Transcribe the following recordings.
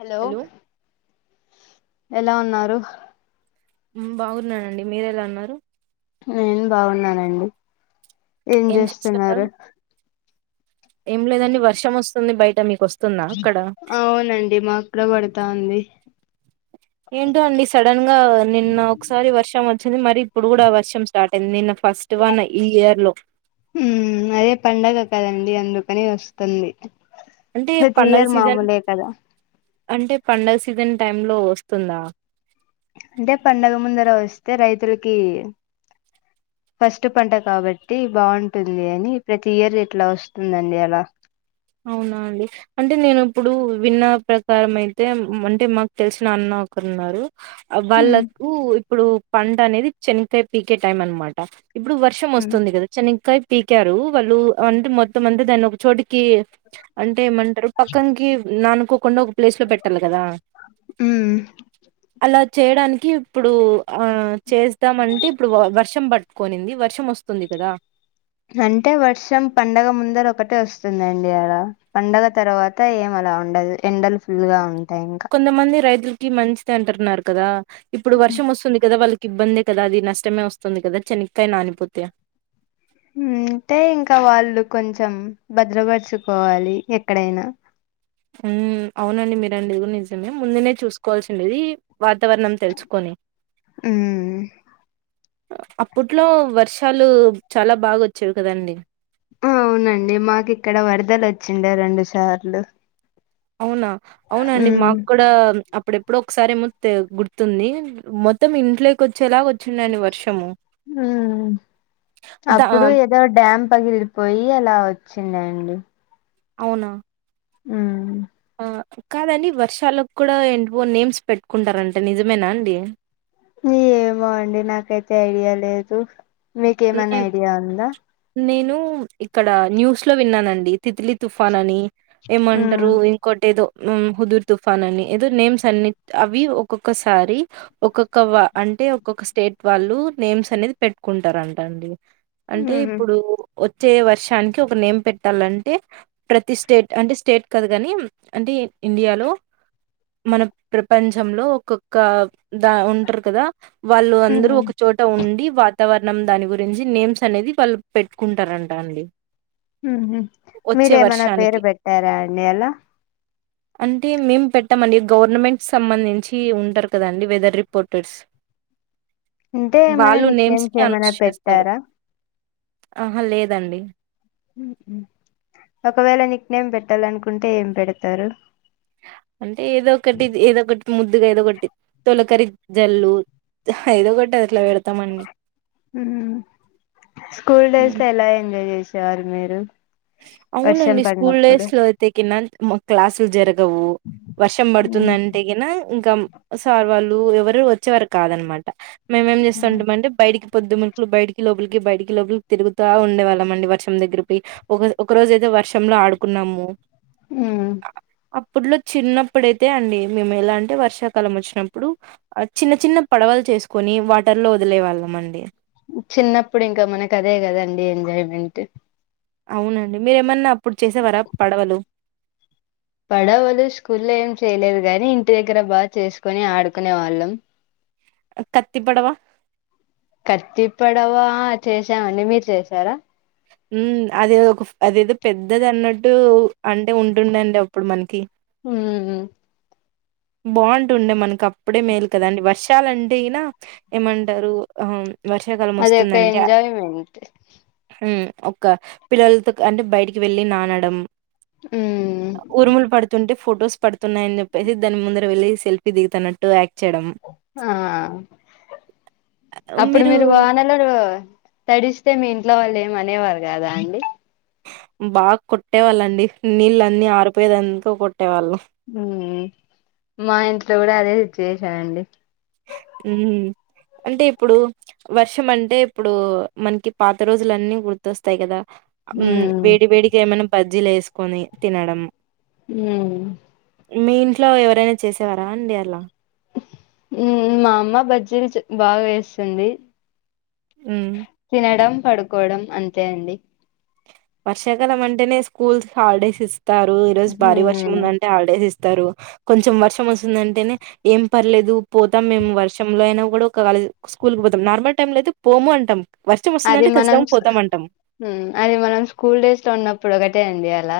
Hello ఎలా ఉన్నారు బాగున్నానండి మీరెల ఉన్నారు నేను బావున్నానండి ఏం చేస్తున్నారు ఏంచేస్తున్నారు ఏం లేదండి వర్షం వస్తుంది బయట మీకు వస్ అవునండి మాక్కుడ పడతాంది ఏంటో అండి సడన్ గా నిన్న ఒకసారి వర్షం వచ్చింది మరి ఇప్పుడు గుడా వర్షం స్టార్ట్ అయింది నిన్న ఫస్ట్‌వన్ ఈ ఇయర్ లో దే వస్తుంది అంటే పండగ తీయరు సీజన్ మామూలే కదా అంటే పండగ సీజన్ టైమ్ లో వస్తుందా అంటే పండగ ముందర వస్తే రైతులకి ఫస్ట్ పంట కాబట్టి బావుంటుంది అని ప్రతి ఇయర్ ఇట్లా వస్తుందండి అలా అవునా అండి అంటే నేను ఇప్పుడు విన్న ప్రకారం అయితే అంటే మాకు తెలిసిన అన్న ఒకరున్నారు అ మ్మ్ వాళ్ళకూ ఇప్పుడు పంట అనేది చెనిక్కాయ్ పీకే టైం అనమాట ఇప్పుడు వర్షం వస్తుంది గదా చనిక్కాయ్ పీకారు వాళ్ళు అంటే మొత్తం అంత దాన్ని ఒక చోటుకీ అంటే ఏమంటరు పక్కనికి నాన్ ఒ కొన్న గ్ ప్లేస్ లో పెట్టాలి కదా మ్మ్ అలా చేయడానికి ఇప్పుడూ ఆ చేస్తామ్ అంటే ఇప్పుడు వ వర్షం పట్ కొనింది వర్షం వస్తుంది కదా అంటే వర్షం పండగ ముందర ఒకటే వస్తుందండి అలా పండగ తర్వాత ఏం అలా ఉండదు ఎండలు ఫుల్ గా ఉం కొంతమంది రైతుల్ కి మంచిది అంటున్నార్ కదా ఇప్పుడు వర్షం వస్తుంది కదా వాళ్ ఇబ్బందే కదా అది నష్టమే వస్తుంది కదా చెనిక్కాయ నానిపోతే హుమ్ అంటే ఇంకా వాళ్ళు కొంచెం భద్రపరుచుకోవాలి ఎక్కడైనా హుమ్ అవునండి మీరన్నది నిజమే ముందునే చూసుకోవాల్సి ఉండేది వాతావరణం తెలుసుకొని ఉమ్ అప్పట్లో వర్షాలు చాలా బాగా వచ్చేవి కదండి అవునండి మాకు ఇక్కడ వరదల్ వచ్చిండే రెండు సార్లు అవునా అవునా అండి ఉమ్ మాకు కూడా అప్పుడేప్ ఎప్పుడో ఒకసారి ఏమో తేల్ గుర్తుంది మొత్తం ఇంట్లోక్ [unintelligible] మ్మ్ దా అప్పుడు ఏదో డ్యామ్ పగిలిపోయి అలా వచ్ వచ్చిందండి అవునా మ్మ్ ఆ కాదండి వర్షాలకు కూడా ఎంట్వో నేమ్స్ పెట్టుకుంటారంట నిజమేనా అండి ఏమో అండి నాకైతే ఐడియా లేదు మీకేమన్నా ఐడియా ఉందా నేను ఇక్కడ న్యూస్ లో విన్నానండి తిత్లీ తుఫాన్ అని ఉమ్ ఏమంటారు ఇంకోటేదో నున్ హుదుర్ తుఫాన్ అని ఏదో నేమ్స్ అన్ని అవి ఒక్కొక్కసారి ఒక్కొక్క అంటే ఒక్కొక్క స్టేట్ వాళ్ళు నేమ్స్ అనేది పెట్కుంటారం అండి అంటే ఉహు ఇప్పుడు వచ్చే వర్షానికి ఒక నేమ్ పెట్టాలంటే ప్రతి స్టేట్ అంటే స్టేట్ కదు గాని అంటే ఇండియాలో మన ప్రపంచంలో ఒక్కొక్క దా ఉంటారు కదా వాళ్ళు అందరూ ఉహు ఒక చోట ఉండి వాతావరణం దానివ్ గురించి నేమ్స్ అనేది వాళ్ళు పెట్టుకుంటారంట అండి మ్మ్ హ్మ్ వచ్చే మీరేమనా వర్షానికి పేరు పెట్టారా అండి అలా అంటే మేము పెట్టమండి గవర్నమెంట్ సంబంధించి ఉంటారు కదండి వెదర్ రిపోర్టర్స్ అంటే ఏమైనా వాళ్ళు నిక్ నేమ్స్ కి ఏమైనా అనౌన్స్ పెట్ చేస్తారు ట్టార ఆహా లేదండి ఒకవేళ నిక్ నేమ్ పెట్టాలనుకుంటే ఏం పెడతారు అంటే ఏదో ఒకటిది ఏదో ఒకటి ముద్దుగా ఏదో కొట్టి తొలకరీ జల్లు ఏదో కొట్టట్లే వాళ్లు స్కూల్ డేస్ హ్మ్. లో ఎలా ఎంజాయ్ చేసే యారు మీరు వర్షం అవునండి స్కూల్ పడినప్పుడు డేస్ లో అయితే కిన క్లాసులు జరగవు వర్షం మ్మ్ పడుతుందంటే గేనా ఇంకా సార్ వాళ్ళు ఎవరు వచ్చేవారు కాదన్నమాట్ మేమేం చేస్తా ఉంటామంటే బయటికి పొద్దు ములుపులు బయటికి లోపలికి బయకి లోపలికి తిరుగుతా ఉండేవాళ్ళం అండి వర్షం దగ్గిరిపోయ్ ఒక ఒక రోజ అయితే వర్షంలో ఆడుకున్నాము మ్మ్ అప్ అప్పట్లో చిన్నప్పుడైతే అండి, మేము ఎలా అంటే వర్షాకాలం వచ్చినప్పుడు, ఆ చిన్న చిన్న పడవలు చేసుకోని వాటర్ లో వదిలే వాళ్ళం అండి. చిన్నప్పుడు ఇంకా మనకు అదే కదండి ఎంజాయ్మెంట్ అవునండి మీరేమన్నా అప్పుడు చేసేవార పడవలు పడవలు స్కూల్లో ఏం చేయలేదు గాని, ఇంటి దగ్గర బాగా చేసుకొని ఆడుకునే వాళ్ళం కత్తి పడవ? కత్తి పడవా ఆ చేశామండి మీరు చేసారా హమ్ అది ఒక అదేదో పెద్దది అన్నట్టు అంటే ఉంటుండే అండి అప్పుడు మనకి మ్ మ్ బాగుంటుండే మనకు అప్పుడే మేలు కదా అండి వర్షాలుంటేనా ఏమంటారు ఆ అది ఒక ఎంజాయ్మెంట్ హ్మ్ ఒక పిల్లలతో అంటే బయటికి వెళ్ళి నానడం మ్మ్ ఉరుములు పడుతుంటే ఫోటోస్ పడుతున్నాయని చెప్పేసి దాని ముందర వెళ్ళి సెల్ఫీ దిగుతున్నట్టు యాక్ట్ చేయడం. ఆ అప్పుడు మీరు వానలు తడిస్తే మీ ఇంట్ల వాళ్ళు ఏం అనేవారు కదా అండి బాగా కొట్టే వాళ్ళండి నీళ్ళ అన్ని ఆరిపోయేదంత కొట్టేవాళ్ళం మ్ మా ఇంట్లో కూడా అదే సిట్యువేషన్ అండి హమ్మ్ అంటే ఇప్పుడు వర్షం అంటే ఇప్పుడు మనకి పాత రోజులన్నీ గుర్తొస్తాయి కదా మ్ ఉమ్ వేడి వేడిగా ఏమన్నా బ జిలేసుకొని తినడం హమ్ మీ ఇంట్లో ఎవరైనా చేసేవారా అండి అలా మ్ మా అమ్మ బజ్జీలు బాగా వేస్తుంది హ్మ్. తినడం పడుకోవడం అంతే అండి వర్షాకాలం అంటేనే స్కూల్స్ హాలిడేస్ ఇస్త ఇస్తారు ఈరోజు భారీ వర్షం ఉందంటే హాలిడేస్ ఇస్త త్తారు కొంచెం వర్షం వస్తుందంటేనే ఏం పర్లేదు పోతాం, మేము వర్షంలో అయినా కూడా ఒక కాలేజ్ స్కూల్కి పోతాం నార్మల్ టైమ్ లో అయితే పోము అంటాం. వర్షం అది వస్తుందంటే మనం ఖచ్చితంగా పోతామంటాం క్కూల్ డేస్ లో ఉన్నప్పుడు ఒకటే అండి అలా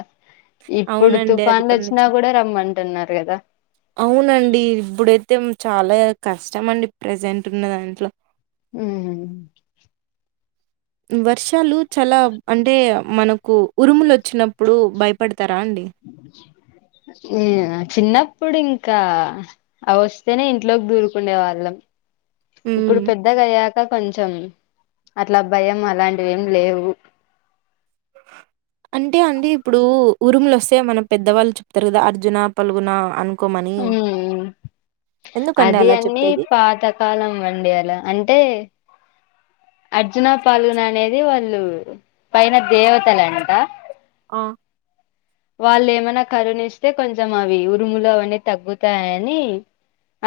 ఇప్పుడు అవునండి. అది తుఫాన్లు వచ్చినా నిజం. కూడా రమ్మంటున్నారు కదా తేం చాలా కష్టం అండి ప్రజెంట్ ఉన్న దాంట్లో హ్మ్ మ్మ్ మ్ వర్షాలు చాలా అంటే మనకు ఉరుములు వచ్చినప్పుడు భయపడు ఏ చిన్నప్ పుడు ఇంకా అవస్తేనే ఇంట్లోకి దూరుకుండే వాళ్ళం ఇప్పుడు హ్మ్. పెద్దగా అయ్యాక కొంచెం అట్ల భయం అలాంటివి ఏం లేవు అంటే అండి ఇప్పుడు ఉరుములు వస్తే మన పెద్దవాళ్ళు చెప్తారు కదా అర్జున పలుగున అన్ ఉమ్ ఎందుకండి అది అలా అన్నీ చెప్పేది? పాతకాలం అండి అలా అంటే అర్జునా పాల్గున అనేది వాళ్ళు పైన దేవతలంట ఆ వాళ్ళేమైనా కరుణిస్తే కొంచెం అవి ఉరుములు అవన్నీ తగ్గుతాయని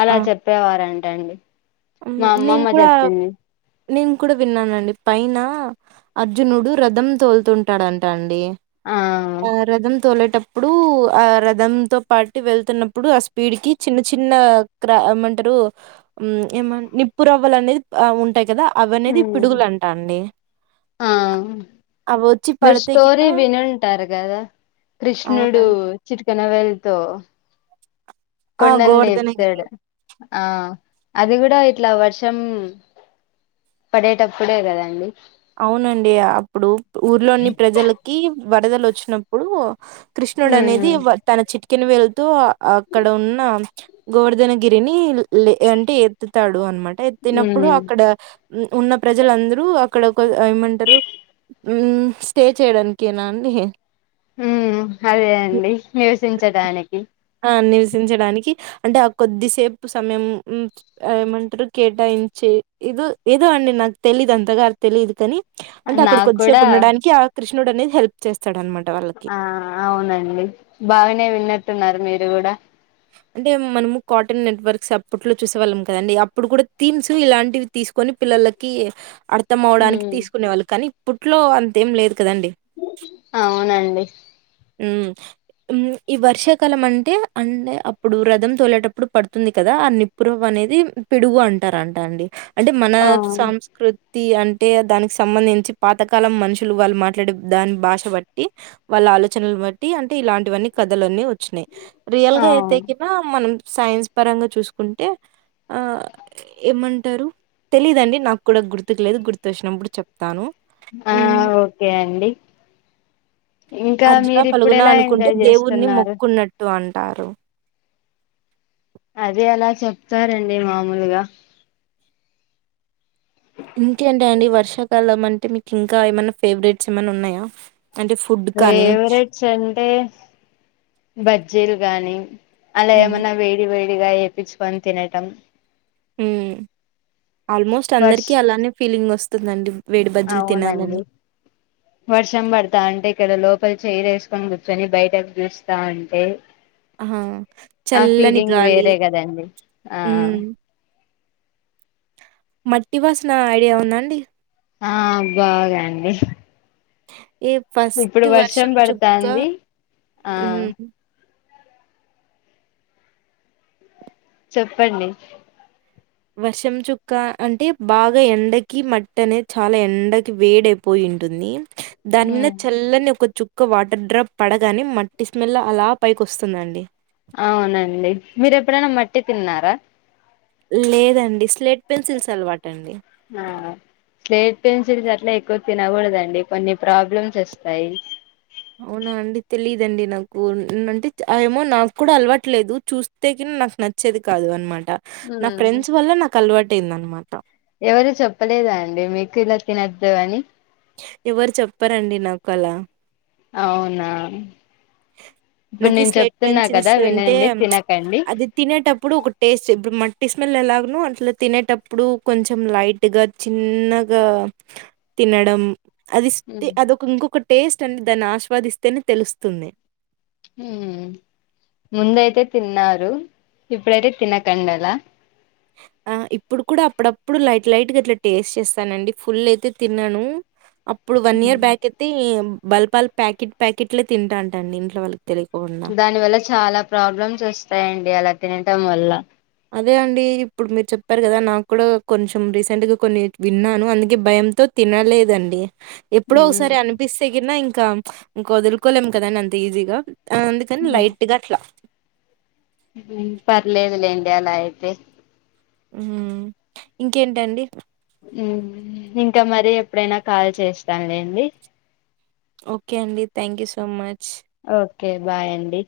అలా చెప్పేవారండ్ టండి ఉమ్ నేను కూడా నేను కూడా విన్నానండి పైన అర్జునుడు రదం తోలుతుంటాడుంట అండి ఆ ఆ రదం తోలట టప్పుడు ఆ రదం తో పాటు వెళ్తున్నప్పుడు ఆ స్పీడ్కి చిన్న చిన్న క్రా ఏమంటరు ఉమ్ ఏమన్ నిప్పురవ్వలనేది ప్ అ ఉంటాయ్ కదా అవనేది ఉమ్ పిడుగులంటా అండి. ఆ అవొచ్చి మీర్ పడితే గిన స్టోరీ వినుంటారు కదా కృష్ణుడు అవునండి. చిట్ కిన వేళ్తో ఆ! కొండన్ గోవర్ధనగిరి. లేపుతాడు ఆ అది కూడా ఇట్ల వర్షం పడేటప్పుడే కదండి అవునండి అప్పుడు ఊర్లోని ప్రజలకి వరదలొచ్చి న్నప్పుడు కృష్ణుడనేది ఉమ్ తన చిట్కిన వేల్ తో అక్కడ ఉన్న గోవర్ధనగిరిని లే అంటే ఎత్తుతాడు అనమాట టే ఎత్తినప్పుడు అక్కడ ఉ ఉన్న ప్రజలందురూ అక్కడ ఒక ఏమంటారు ఉమ్ స్టే చేయడానికేనా అండి ఉమ్ అదే అండి నివసించటానికి ఆ నివసించడానికి అంటే ఆ కొద్దిసేపు సమయం ఏమంటరు కేటాయించే ఇదో ఏదో అండి నాకు తెలీదు అంతగారు తెలీదు కాని అంటే అక్కడ నాకు కొద్దిసేపు కూడా ఉండడానికి ఆ కృష్ణుడనేది హెల్ప్ చేస్తాడన్మాట ఆ అవునండి బాగానే విన్నట్టున్నారు మీరు గూడా అంటే మనము కార్టూన్ నెట్వర్క్స్ అప్పుట్లో చూసేవాళ్ళం కదండి అప్పుడు కూడా థీమ్స్ ఇలాంటివి తీసుకొని పిల్లలకి అర్ త్తమవ్వడానికి ఉమ్ తీసుకునేవాళ్ళు కాని అప్పుట్లో అంతేం లేదు కదండీ! అవునండి ఉమ్ ఉమ్ ఈ వర్షాకాలం అంటే అండె అప్పుడు రదం తోలేటప్పుడు పడుతుంది కదా ఆ నిప్పురవ్వ అనేది పిడుగు అంటారంట అండి అంటే మన ఆ సాంస్కృ తి అంటే దానికి సంబంధించి పాతకాలం మనుషులు వాళ్ళు మాట్లాడే దాన్ భాష బట్టి వాళ్ళ ఆలో చనలు బట్టి అంటే ఇలాంటివన్నీ కథలన్నీ వ చ్చినాయి రియల్ ఆ గా అయితేకినా మనం సైన్స్ పరంగా చూసుకుంటే అ ఏమంటరు తెలీదండి నాకు కూడా గుర్తుకు లేదు గుర్తు వచ్చినప్పుడు చెప్తాను ఆ హ్మ్. ఓకే అండి ఇం అర్జున పాల్గునా అనుకుంటే దేవుని మొక్కున్న ట్టు అంటారు అదే అలా చెప్తారండి మామూలుగా ఇంకేంటి అండి వర్షాకాలం అంటే మీకు ఇంకా ఏమైనా ఫేవరెట్స్ ఏమైనా ఉన్నాయా అంటే ఫుడ్ కానీ ఫేవరెట్స్ అంటే బజ్జీలు గానీ హూ అలా హ్మ్ ఏమన్నా వేడి వేడి గా ఏపిచుకొని తినటం మ్ ఆల్మోస్ట్ వర్ష్ అందరికి అలానే ఫీలింగ్ వ స్తుందండి అవునండి వర్షం పడతాంటే ఇక్కడ లో పల చైర్ వేసుకొని కూర్చొని బయటకు చూస్తా ఉంటే అహా ఆ చల్లని ఫీలింగ్ గాలి వేరే కదండి ఆ మ్ మట్టి వాసన ఐడియా ఉందా అండి ఆ బాగా అండి ఏ ఫస్ట్ ఇప్పుడు వర్షం చుక్క పడతాంది ఆ మ్ చెప్పండి వర్షం చుక్క అంటే బాగా ఎండకి మట్టి అనేది చాలా ఎండకి వేడైపోయింటుంది దాని మీద ఉమ్ చల్లని ఒక చుక్ ఒక వాటర్ డ్రాప్ పడగానే మట్టి స్మెల్ అలా పైకి వస్తుందండి అవునండి మీరు ఎప్పుడైనా మట్టి తిన్నారా లేదండి స్లేట్ పెన్సిల్స్ అలవాటు అండి అ స్లేట్ పెన్సిల్స్ అట్లా ఎక్కువ తినకూడదండి కొన్ని ప్రాబ్లమ్స్ వస్తాయి అవునా అండి తెలిదండి నాకు అంటే ఏమో నాకు కూడా అలవాటు లేదు చూస్తే గిన నాకు నచ్చేది కాదు అన్నమా ట నా ఉమ్ ఫ్రెండ్స్ వల్ల నాకు అలవా ట్టైంది అన్నమాట ఎవరు చెప్పలేదా అండి మీకు ఇలా తినొద్దు అని ఎవరు చెప్పరు అండి నాకు అలా అవున నాకు ఈ స్లైట్ కదా పెన్సిల్స్ అంటే వినండి తినకండి అది తినేటప్పుడు ఒక టేస్ట్ ఇప్పుడు మట్టి స్మె మెళ్ళీ ఎలాగను అట్లా తినేటప్పుడు కొంచెం లైట్గా చిన్నగా తినడం అది ఇష్టే ఉమ్ అదొక ఇంకోక టేస్ట్ అనేది దాన్ని ఆస్వాదిస్తేనే తెలుస్తుంది హ్మ్ ముందయితే తిన్నారు, ఇప్పుడైతే తినకండి అలా. ఆ ఇప్పుడు కూడా అప్పుడప్పుడు లైట్ లైట్ గా అట్లా టేస్ట్ చేస్తానండి ఫుల్ అయితే తినను. అప్పుడు వన్ ఇయర్ బ్యాక్ అయితేం బల్పాల్ ప్యాకెట్ ప్యాకెట్లే తింటాంట అండి ఇంట్లో వాళ్ళు దాని వల్ల చాలా ప్రాబ్లమ్స్ వస్తాయండి అలా తినటం వల్ల అదే అండి ఇప్పుడు మీరు చెప్పారు కదా, నాకు కూడా కొంచెం రీసెంట్గా కొన్ని విన్నాను అందుకే భయంతో తినలేదండి. ఎప్పుడో ఉమ్ ఒకసారి అనిపిస్సే గిన ఇం కాం ప్చ్ ఇంక వదులుకోలేం కదండి అంత ఈజీగా అని అందుకని లైట్ గా అట్లా పర్లేదులే లెండి అలా అయితే హ్మ్ ఇంకేంటండి, ఇంకా మరి ఎప్పుడైనా కాల్ చేస్తానులేండి ఓకే అండి thank you so much okay bye అండి